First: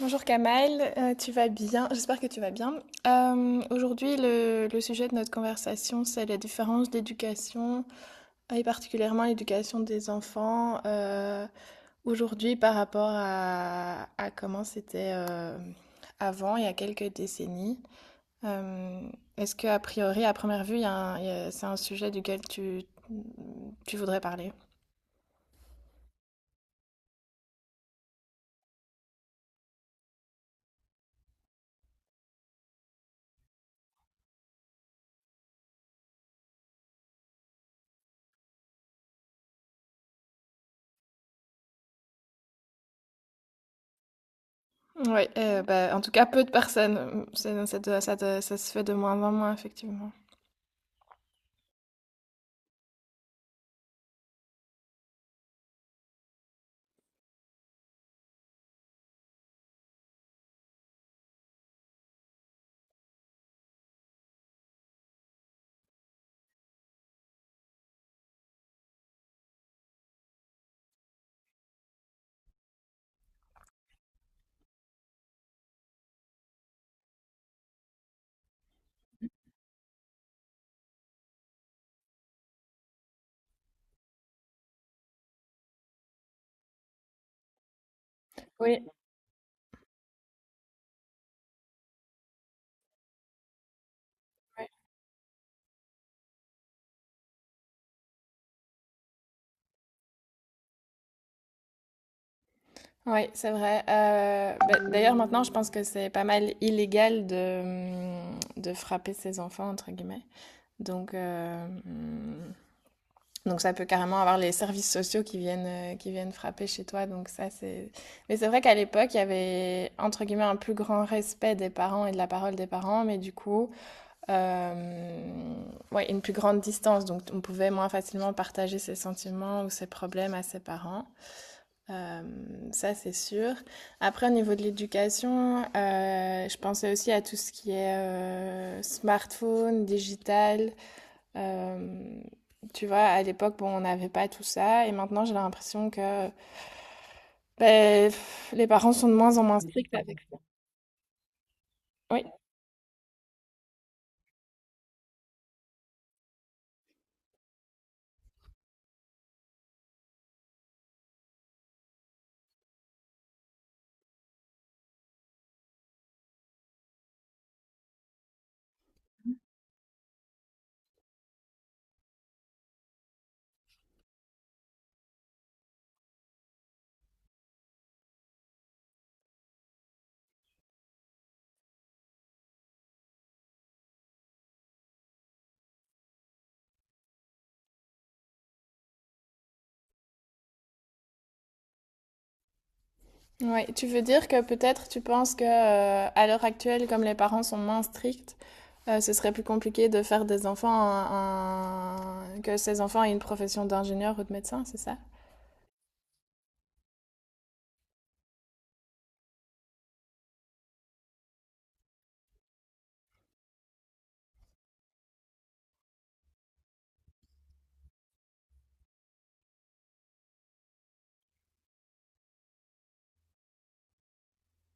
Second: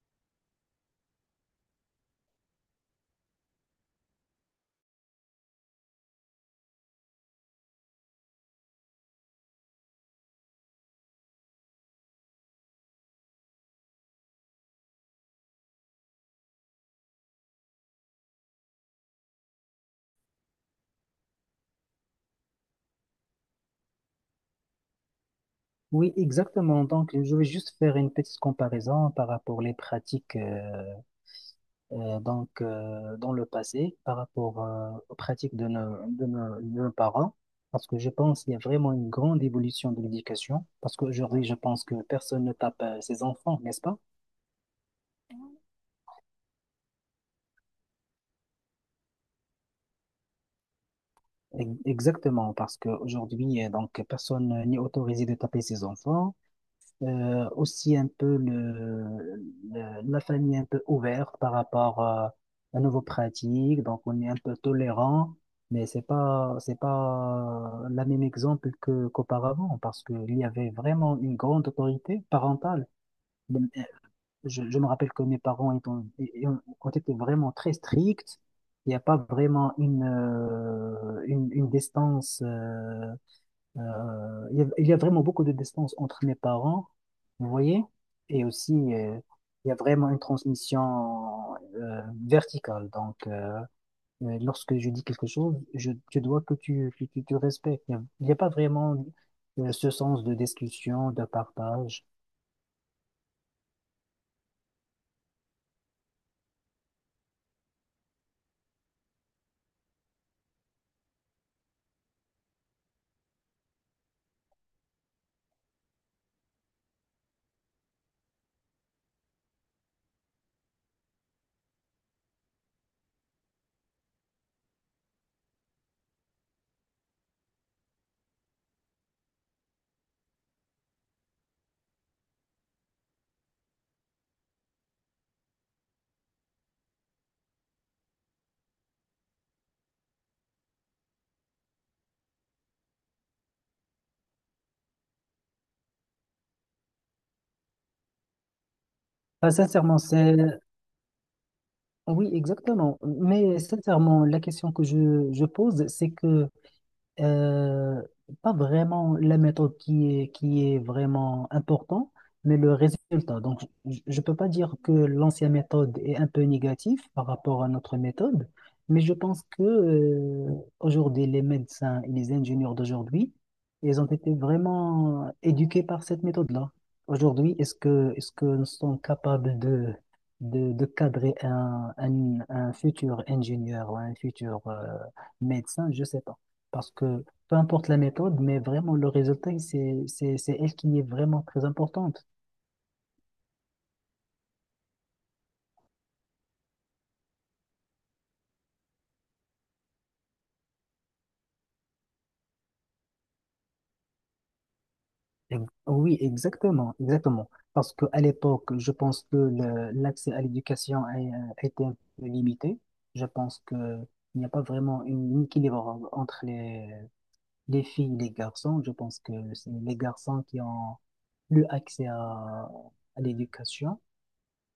Bonjour Kamal, tu vas bien? J'espère que tu vas bien. Aujourd'hui, le sujet de notre conversation, c'est la différence d'éducation, et particulièrement l'éducation des enfants aujourd'hui par rapport à comment c'était avant, il y a quelques décennies. Euh, Est-ce que, a priori, à première vue, il y a un- il y a- c'est un sujet duquel tu voudrais parler? Oui, exactement. Donc, je vais juste faire une petite comparaison par rapport les pratiques dans le passé, par rapport aux pratiques de nos parents, parce que je pense qu'il y a vraiment une grande évolution de l'éducation, parce qu'aujourd'hui, je pense que personne ne tape ses enfants, n'est-ce pas? Oui, bah, en tout cas, peu de personnes. Ça se fait de moins en moins, effectivement. Exactement, parce qu'aujourd'hui, personne n'est autorisé de taper ses enfants. Aussi un peu la famille est un peu ouverte par rapport à nouveaux pratiques, donc on est un peu tolérant, mais c'est pas la même exemple que qu'auparavant parce qu'il y avait vraiment une grande autorité parentale. Je me rappelle que mes parents ont été vraiment très stricts. Il n'y a pas vraiment une distance il y a vraiment beaucoup de distance entre mes parents, vous voyez, et aussi Oui. Il y a vraiment une transmission verticale. Donc, Ouais, lorsque je dis quelque chose, je dois que tu respectes. Il y a pas vraiment ce sens de discussion, de partage. ouais, c'est vrai. Bah, d'ailleurs, maintenant, je pense que c'est pas mal illégal de frapper ses enfants, entre guillemets. Donc, euh, hum, donc ça peut carrément avoir les services sociaux qui viennent frapper chez toi. Donc ça, c'est… Mais c'est vrai qu'à l'époque, il y avait, entre guillemets, un plus grand respect des parents et de la parole des parents, mais du coup, euh, ouais, une plus grande distance. Donc, on pouvait moins facilement partager ses sentiments ou ses problèmes à ses parents. Euh, Ça, c'est sûr. Après, au niveau de l'éducation, je pensais aussi à tout ce qui est smartphone, digital. Euh, Tu vois, à l'époque, bon, on n'avait pas tout ça. Et maintenant, j'ai l'impression que ben, pff, les parents sont de moins en Enfin, moins stricts sincèrement, avec. c'est... Oui. Oui, exactement. Mais sincèrement, la question que je pose, c'est que Euh, pas vraiment la méthode qui est vraiment importante, mais le résultat. Donc, je ne peux pas dire que l'ancienne méthode est un peu négative par rapport à notre méthode, mais je pense que aujourd'hui, les médecins et les ingénieurs d'aujourd'hui, ils ont été vraiment éduqués par cette méthode-là. Aujourd'hui, est-ce que nous sommes capables de cadrer un futur ingénieur ou un futur médecin? Je ne sais pas. Parce que peu importe la méthode, mais vraiment le résultat, c'est elle qui est vraiment très importante. Ouais. Tu veux dire que peut-être tu penses que à l'heure actuelle, comme les parents sont moins stricts, ce serait plus compliqué de faire des enfants que ces enfants aient une profession d'ingénieur ou de médecin, c'est ça? Oui, exactement, exactement. Parce qu'à l'époque, je pense que l'accès à l'éducation a été un peu limité. Je pense qu'il n'y a pas vraiment un équilibre entre les filles, les garçons, je pense que c'est les garçons qui ont plus accès à l'éducation,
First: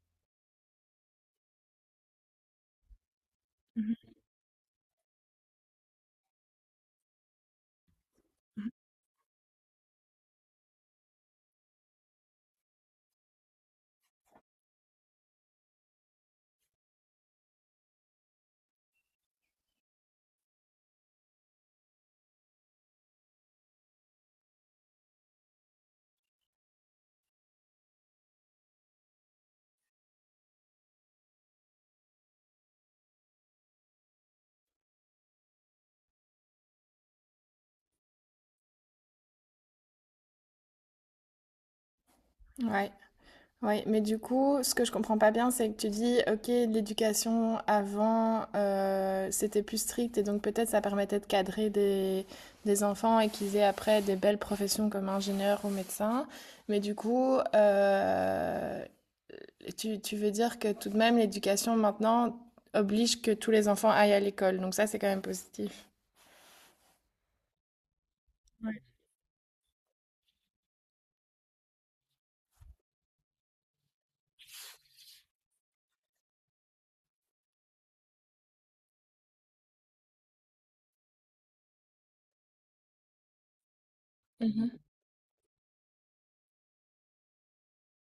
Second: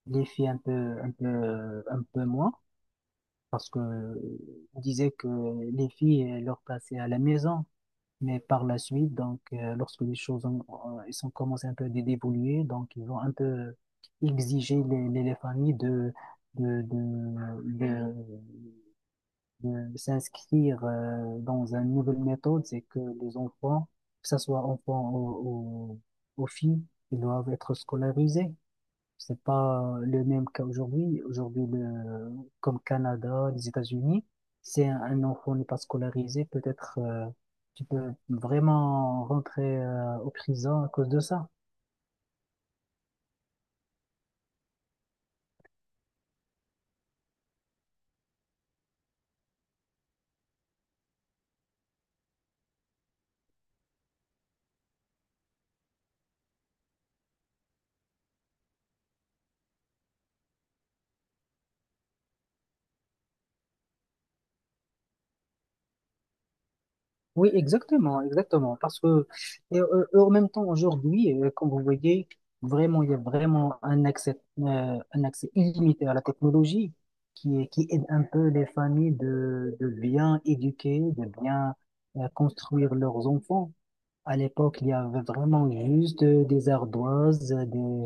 les filles un peu moins, parce que on disait que les filles leur passaient à la maison, mais par la suite, donc lorsque les choses elles ont commencé un peu à d'évoluer, donc ils ont un peu exigé les familles de, de, de- de s'inscrire dans une nouvelle méthode, c'est que les enfants, que ce soit enfants ou filles, ils doivent être scolarisés. C'est pas le même cas aujourd'hui. Aujourd'hui, le, comme Canada, les États-Unis, si un enfant n'est pas scolarisé, peut-être tu peux vraiment rentrer au prison à cause de ça. Ouais. Oui, mais du coup, ce que je comprends pas bien, c'est que tu dis, ok, l'éducation avant, c'était plus strict et donc peut-être ça permettait de cadrer des enfants et qu'ils aient après des belles professions comme ingénieur ou médecin. Mais du coup, tu veux dire que tout de même, l'éducation maintenant oblige que tous les enfants aillent à l'école. Donc ça, c'est quand même positif. Oui, exactement, exactement. Parce que, et en même temps, aujourd'hui, comme vous voyez, vraiment, il y a vraiment un un accès illimité à la technologie qui aide un peu les familles de bien éduquer, de bien, construire leurs enfants. À Mhm, l'époque, il y avait vraiment juste des ardoises,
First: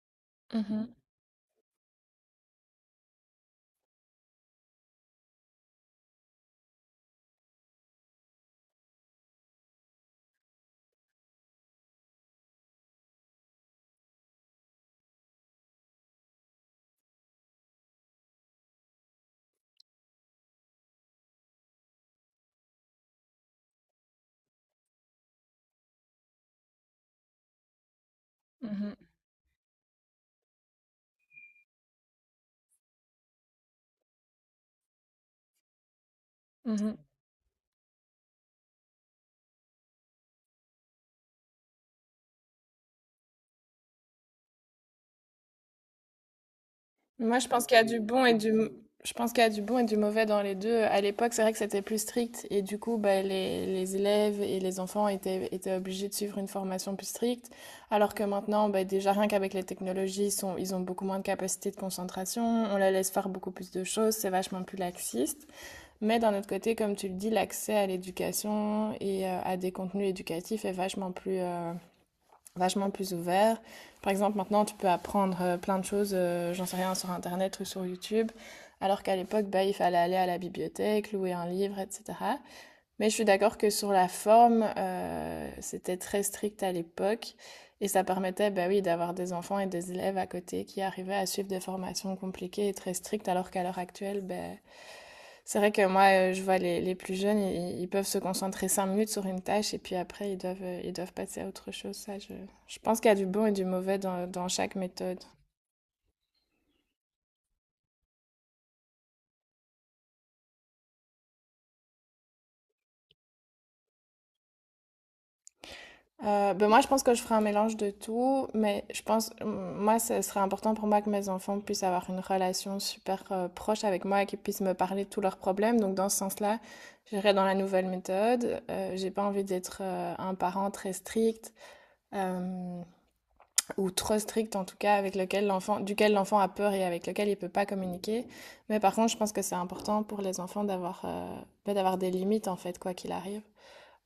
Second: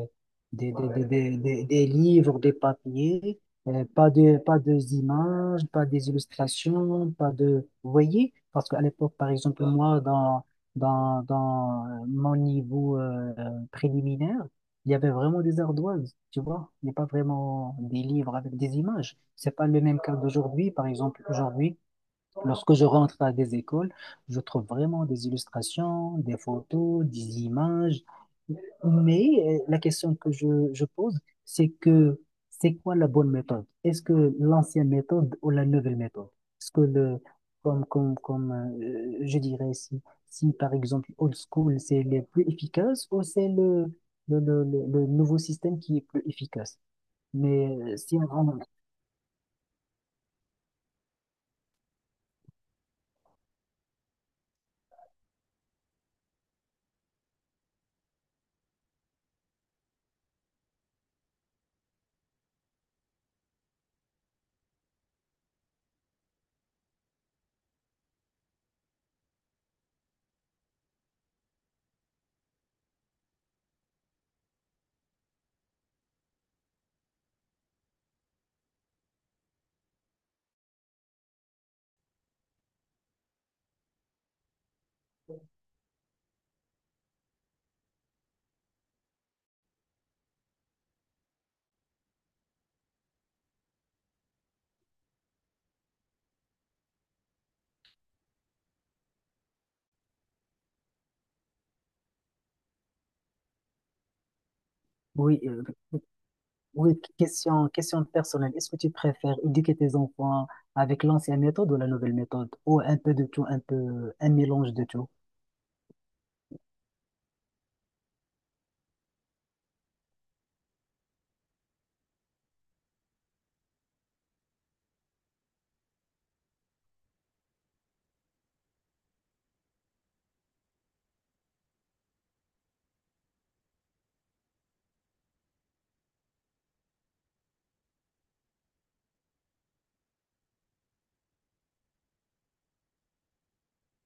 des, Ouais. Des livres, des papiers, pas de, pas de images, pas des illustrations, pas de... Vous voyez? Parce qu'à l'époque, par exemple, moi, dans mon niveau préliminaire, il y avait vraiment des ardoises, tu vois? Il n'y a pas vraiment des livres avec des images. C'est pas le même cas d'aujourd'hui, par exemple, aujourd'hui. Lorsque je rentre à des écoles, je trouve vraiment des illustrations, des photos, des images. mhm, Mais la question que je pose, c'est que c'est quoi la bonne méthode? Est-ce que l'ancienne méthode ou la nouvelle méthode? Est-ce mhm, que mhm. le, comme je dirais, si, si par exemple old school, c'est le plus efficace ou c'est le nouveau système qui est plus efficace? Moi, je pense Mais qu'il y a du si bon et on, je pense qu'il y a du bon et du mauvais dans les deux. À l'époque, c'est vrai que c'était plus strict et du coup, bah, les élèves et les enfants étaient obligés de suivre une formation plus stricte, alors que maintenant, bah, déjà rien qu'avec les technologies, ils ont beaucoup moins de capacité de concentration, on les laisse faire beaucoup plus de choses, c'est vachement plus laxiste. Mais d'un autre côté, comme tu le dis, l'accès à l'éducation et à des contenus éducatifs est vachement plus ouvert. Par exemple, maintenant, tu peux apprendre plein de choses, j'en sais rien, sur Internet ou sur YouTube, alors qu'à l'époque, bah, il fallait aller à la bibliothèque, louer un livre, etc. Mais je suis d'accord que sur la forme, c'était très strict à l'époque, et ça permettait, bah oui, d'avoir des enfants et des élèves à côté qui arrivaient à suivre des formations compliquées et très strictes, alors qu'à l'heure actuelle, bah, c'est vrai que moi, je vois les plus jeunes, ils peuvent se concentrer 5 minutes sur une tâche et puis après, ils doivent passer à autre chose. Je pense qu'il y a du bon et du mauvais dans, dans chaque méthode. oui, Oui, question personnelle. Est-ce que tu préfères éduquer tes enfants avec l'ancienne méthode ou la nouvelle méthode? Ou un peu de tout, un peu, un mélange de tout, Ben moi, je pense que je ferai un mélange de tout, mais je pense, moi, ce serait important pour moi que mes enfants puissent avoir une relation super proche avec moi et qu'ils puissent me parler de tous leurs problèmes. Donc, dans ce sens-là, j'irai dans la nouvelle méthode. J'ai pas envie d'être un parent très strict. Euh, ou trop strict en tout cas, avec lequel l'enfant, duquel l'enfant a peur et avec lequel il ne peut pas communiquer. Mais par contre, je pense que c'est important pour les enfants d'avoir bah, d'avoir des limites en fait, quoi qu'il arrive.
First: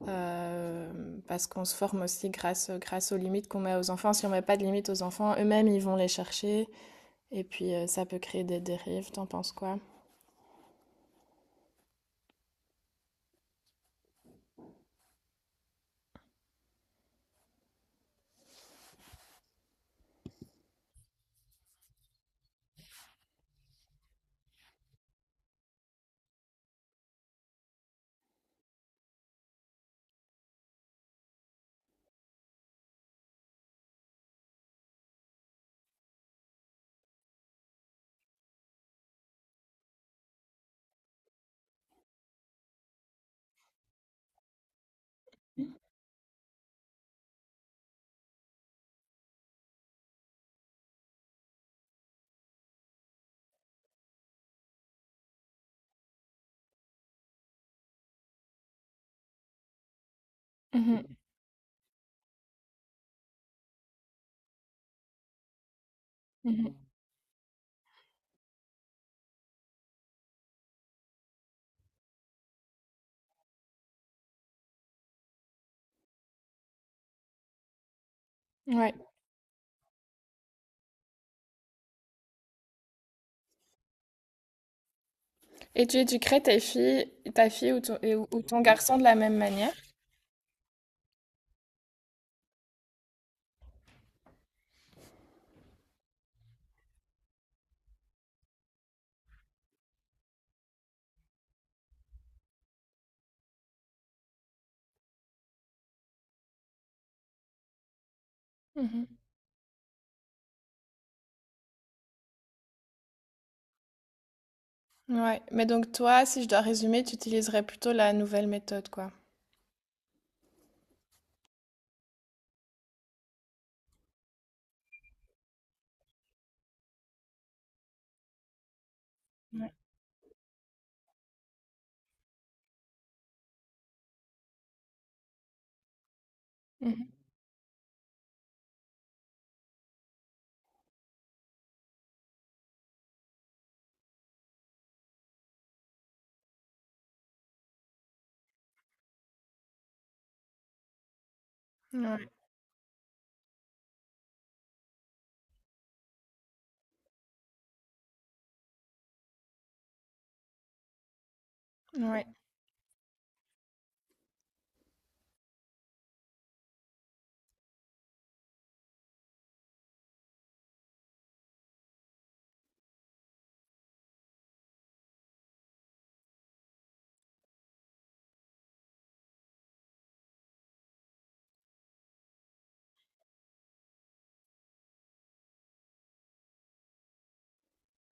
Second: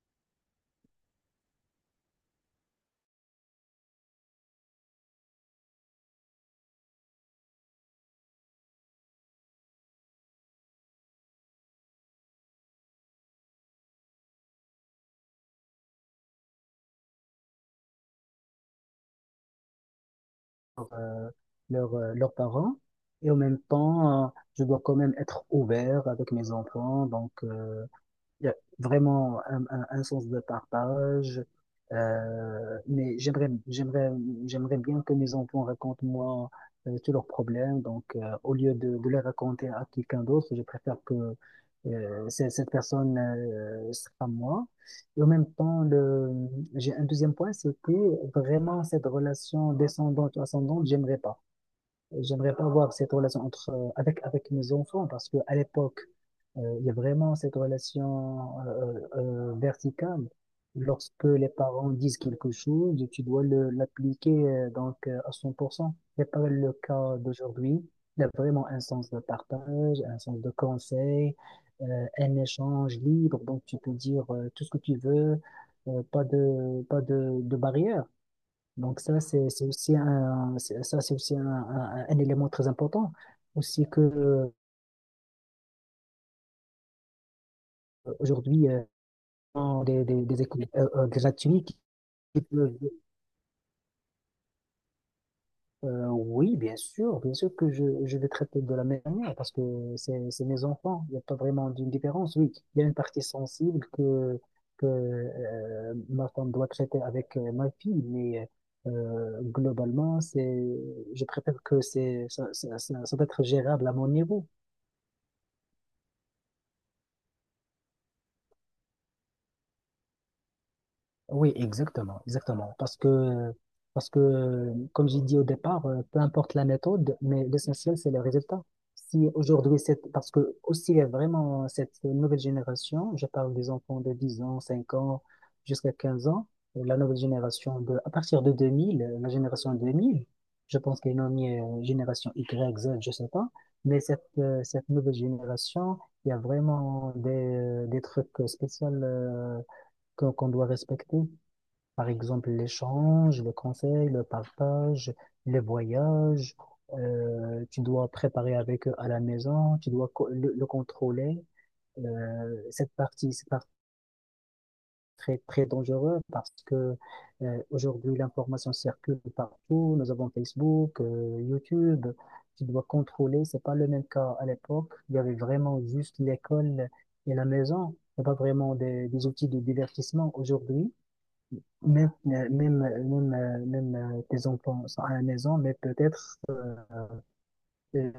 Euh, Parce qu'on se forme aussi grâce aux limites qu'on met aux enfants. Si on ne met pas de limites aux enfants, eux-mêmes, ils vont les chercher. Et puis, ça peut créer des dérives. T'en penses quoi? euh, leurs parents. Et en même temps, je dois quand même être ouvert avec mes enfants. Donc, il y a vraiment un sens de partage. Euh, mais j'aimerais, j'aimerais, J'aimerais bien que mes enfants racontent moi tous leurs problèmes. Donc, de les raconter à quelqu'un d'autre, je préfère que cette personne sera moi. Et en même temps, le, j'ai un deuxième point, c'est que vraiment cette relation descendante-ascendante, j'aimerais pas. J'aimerais pas avoir cette relation entre, avec mes enfants parce que à l'époque, il y a vraiment cette relation verticale. Mhm, Lorsque les parents disent quelque chose, tu dois l'appliquer à 100% n'est pas le mhm. cas d'aujourd'hui. Il y a vraiment un sens de partage, un sens de conseil, un échange libre. Donc tu peux dire tout ce que tu veux, pas de pas de, de barrière. Ouais. Donc ça, c'est aussi un, c'est aussi un élément très important. Aussi que Et tu éduquerais tes filles, ta fille ou ou ton aujourd'hui, garçon de la même manière? on des écoles gratuites qui peuvent... Oui, bien sûr que je vais traiter de la même manière parce que c'est mes enfants. Il n'y a pas vraiment d'une différence. Oui, il y a une partie sensible que ma femme doit traiter avec ma fille, mais Mhm. Globalement, je préfère que c'est, ça doit être gérable à mon niveau. Ouais, mais donc toi, si je dois résumer, tu utiliserais plutôt la nouvelle méthode, quoi. Oui, exactement, exactement. Parce que, comme j'ai dit au départ, peu importe la méthode, mais l'essentiel, c'est le résultat. Si aujourd'hui, c'est parce que aussi il y a vraiment cette nouvelle génération, je parle des enfants de 10 ans, 5 ans, jusqu'à 15 ans, et la Mhm. nouvelle génération de, à partir de 2000, la génération 2000. Je pense qu'elle est nommée génération Y, Z, je sais pas, mais cette nouvelle génération, il y a vraiment des trucs spéciaux, qu'on doit respecter. Par Ouais, exemple, l'échange, le conseil, le partage, les voyages. Tu dois préparer avec eux à la maison, tu dois le contrôler. ouais, Cette partie, c'est très, très dangereux parce que aujourd'hui, l'information circule partout. Nous avons Facebook, YouTube. Tu dois contrôler. C'est pas le même cas à l'époque. Il y avait vraiment juste l'école et la maison. Il n'y a pas vraiment des outils de divertissement aujourd'hui. Même, même, même, même Tes enfants sont à la maison, mais peut-être euh,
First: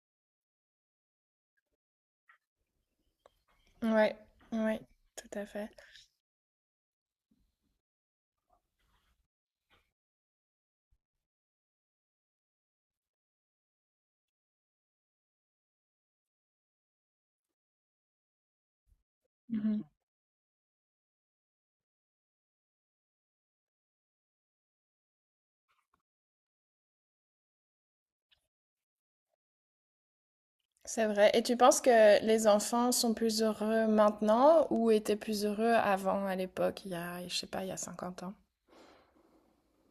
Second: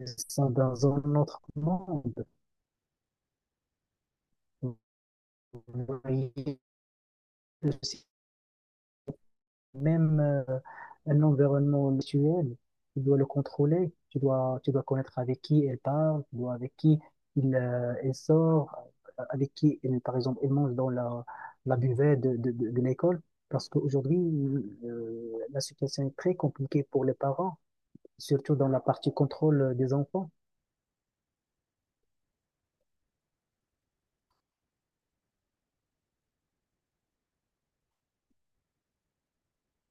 ils sont dans un autre monde. ouais, ouais, tout à fait. Vous voyez, c'est même un environnement virtuel, tu dois le contrôler, tu dois connaître avec qui elle parle, tu dois avec qui elle sort, avec qui, Mhm. elle, par exemple, elle mange dans la, la buvette de l'école. Parce qu'aujourd'hui, la situation est très compliquée pour les parents, surtout dans la partie contrôle des enfants. C'est vrai. Et tu penses que les enfants sont plus heureux maintenant ou étaient plus heureux avant, à l'époque, il y a, je sais pas, il y a 50 ans?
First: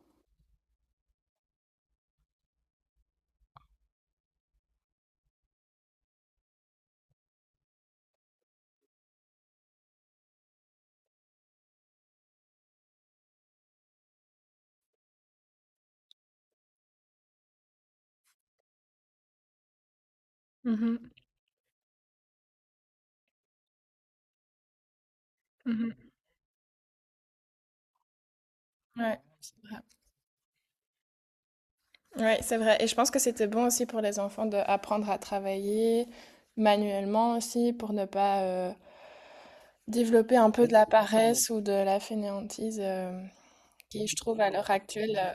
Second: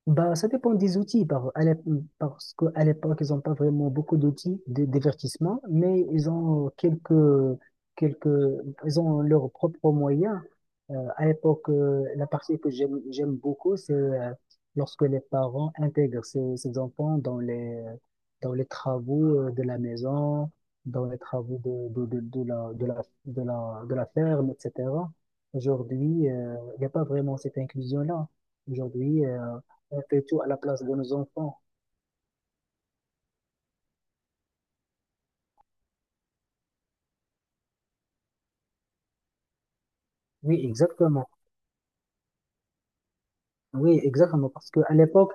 Bah, ça dépend des outils, parce qu'à l'époque, ils n'ont pas vraiment beaucoup d'outils de divertissement, mais ils ont quelques, ils ont leurs propres moyens. À l'époque, la partie que j'aime beaucoup, c'est lorsque les parents intègrent ces enfants dans les travaux de la maison, dans Mhm, les travaux de la, de la, de la, de la ferme, etc. mhm. Aujourd'hui, il n'y a pas vraiment cette inclusion-là. Ouais, Aujourd'hui, c'est vrai. on fait tout à la place de nos enfants. Ouais, c'est vrai. Et je pense que c'était bon aussi pour les enfants d'apprendre à travailler manuellement aussi pour ne pas développer un Oui, peu de la exactement. paresse ou de la fainéantise. Oui, Qui, je trouve, à exactement. l'heure Parce qu'à actuelle, l'époque,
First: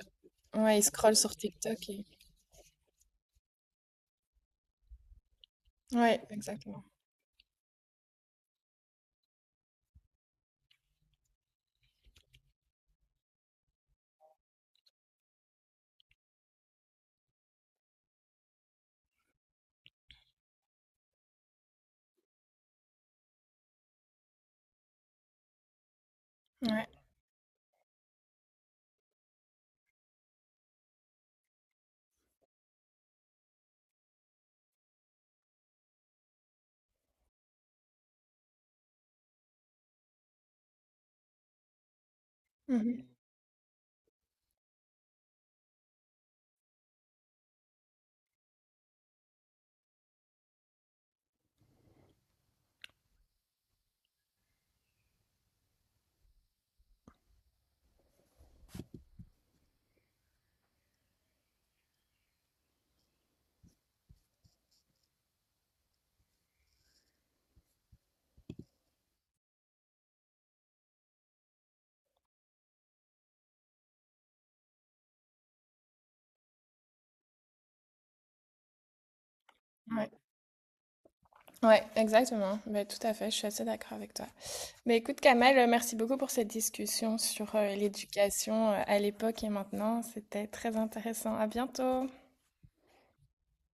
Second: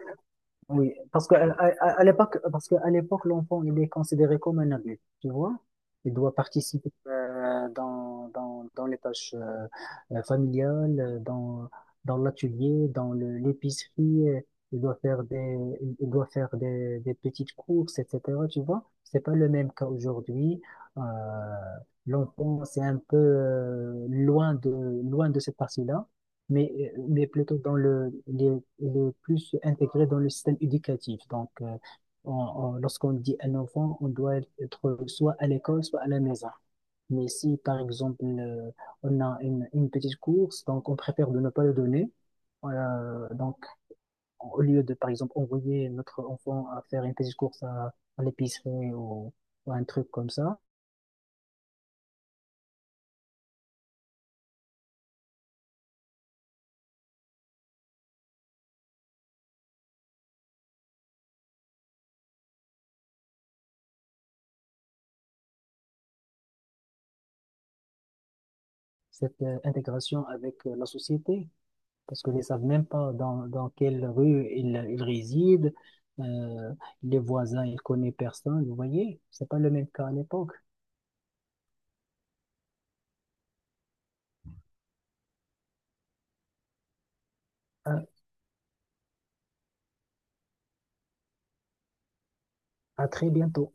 ouais, ils oui, scrollent parce sur qu'TikTok à et… l'époque, parce qu'à l'époque, l'enfant, il est considéré comme un adulte, tu vois. Il Ouais, doit exactement. participer dans les tâches familiales, dans l'atelier, dans l'épicerie. Il doit faire des, il doit faire des petites courses, etc. Tu vois, c'est pas le même cas aujourd'hui. Euh, L'enfant, c'est un peu loin de cette partie-là, mais, Ouais. Plutôt dans le, il est plus intégré dans le système éducatif. Donc, lorsqu'on dit un enfant, on doit être soit à l'école, soit à la maison. Mais si, par exemple, on a une petite course, donc on préfère de ne pas le donner. Mhm. Euh, donc, Au lieu de, par exemple, envoyer notre enfant à faire une petite course à l'épicerie ou un truc comme ça, cette intégration avec la société, parce qu'ils ne savent même pas dans quelle rue ils résident, euh, les voisins, ils ne connaissent personne, vous voyez, c'est pas le même cas Ouais. à l'époque. Ouais, exactement. Mais tout à fait, je suis assez d'accord avec toi. Mais écoute, Kamel, merci beaucoup pour cette discussion sur À, l'éducation à l'époque et maintenant. C'était très intéressant. À bientôt. à très bientôt.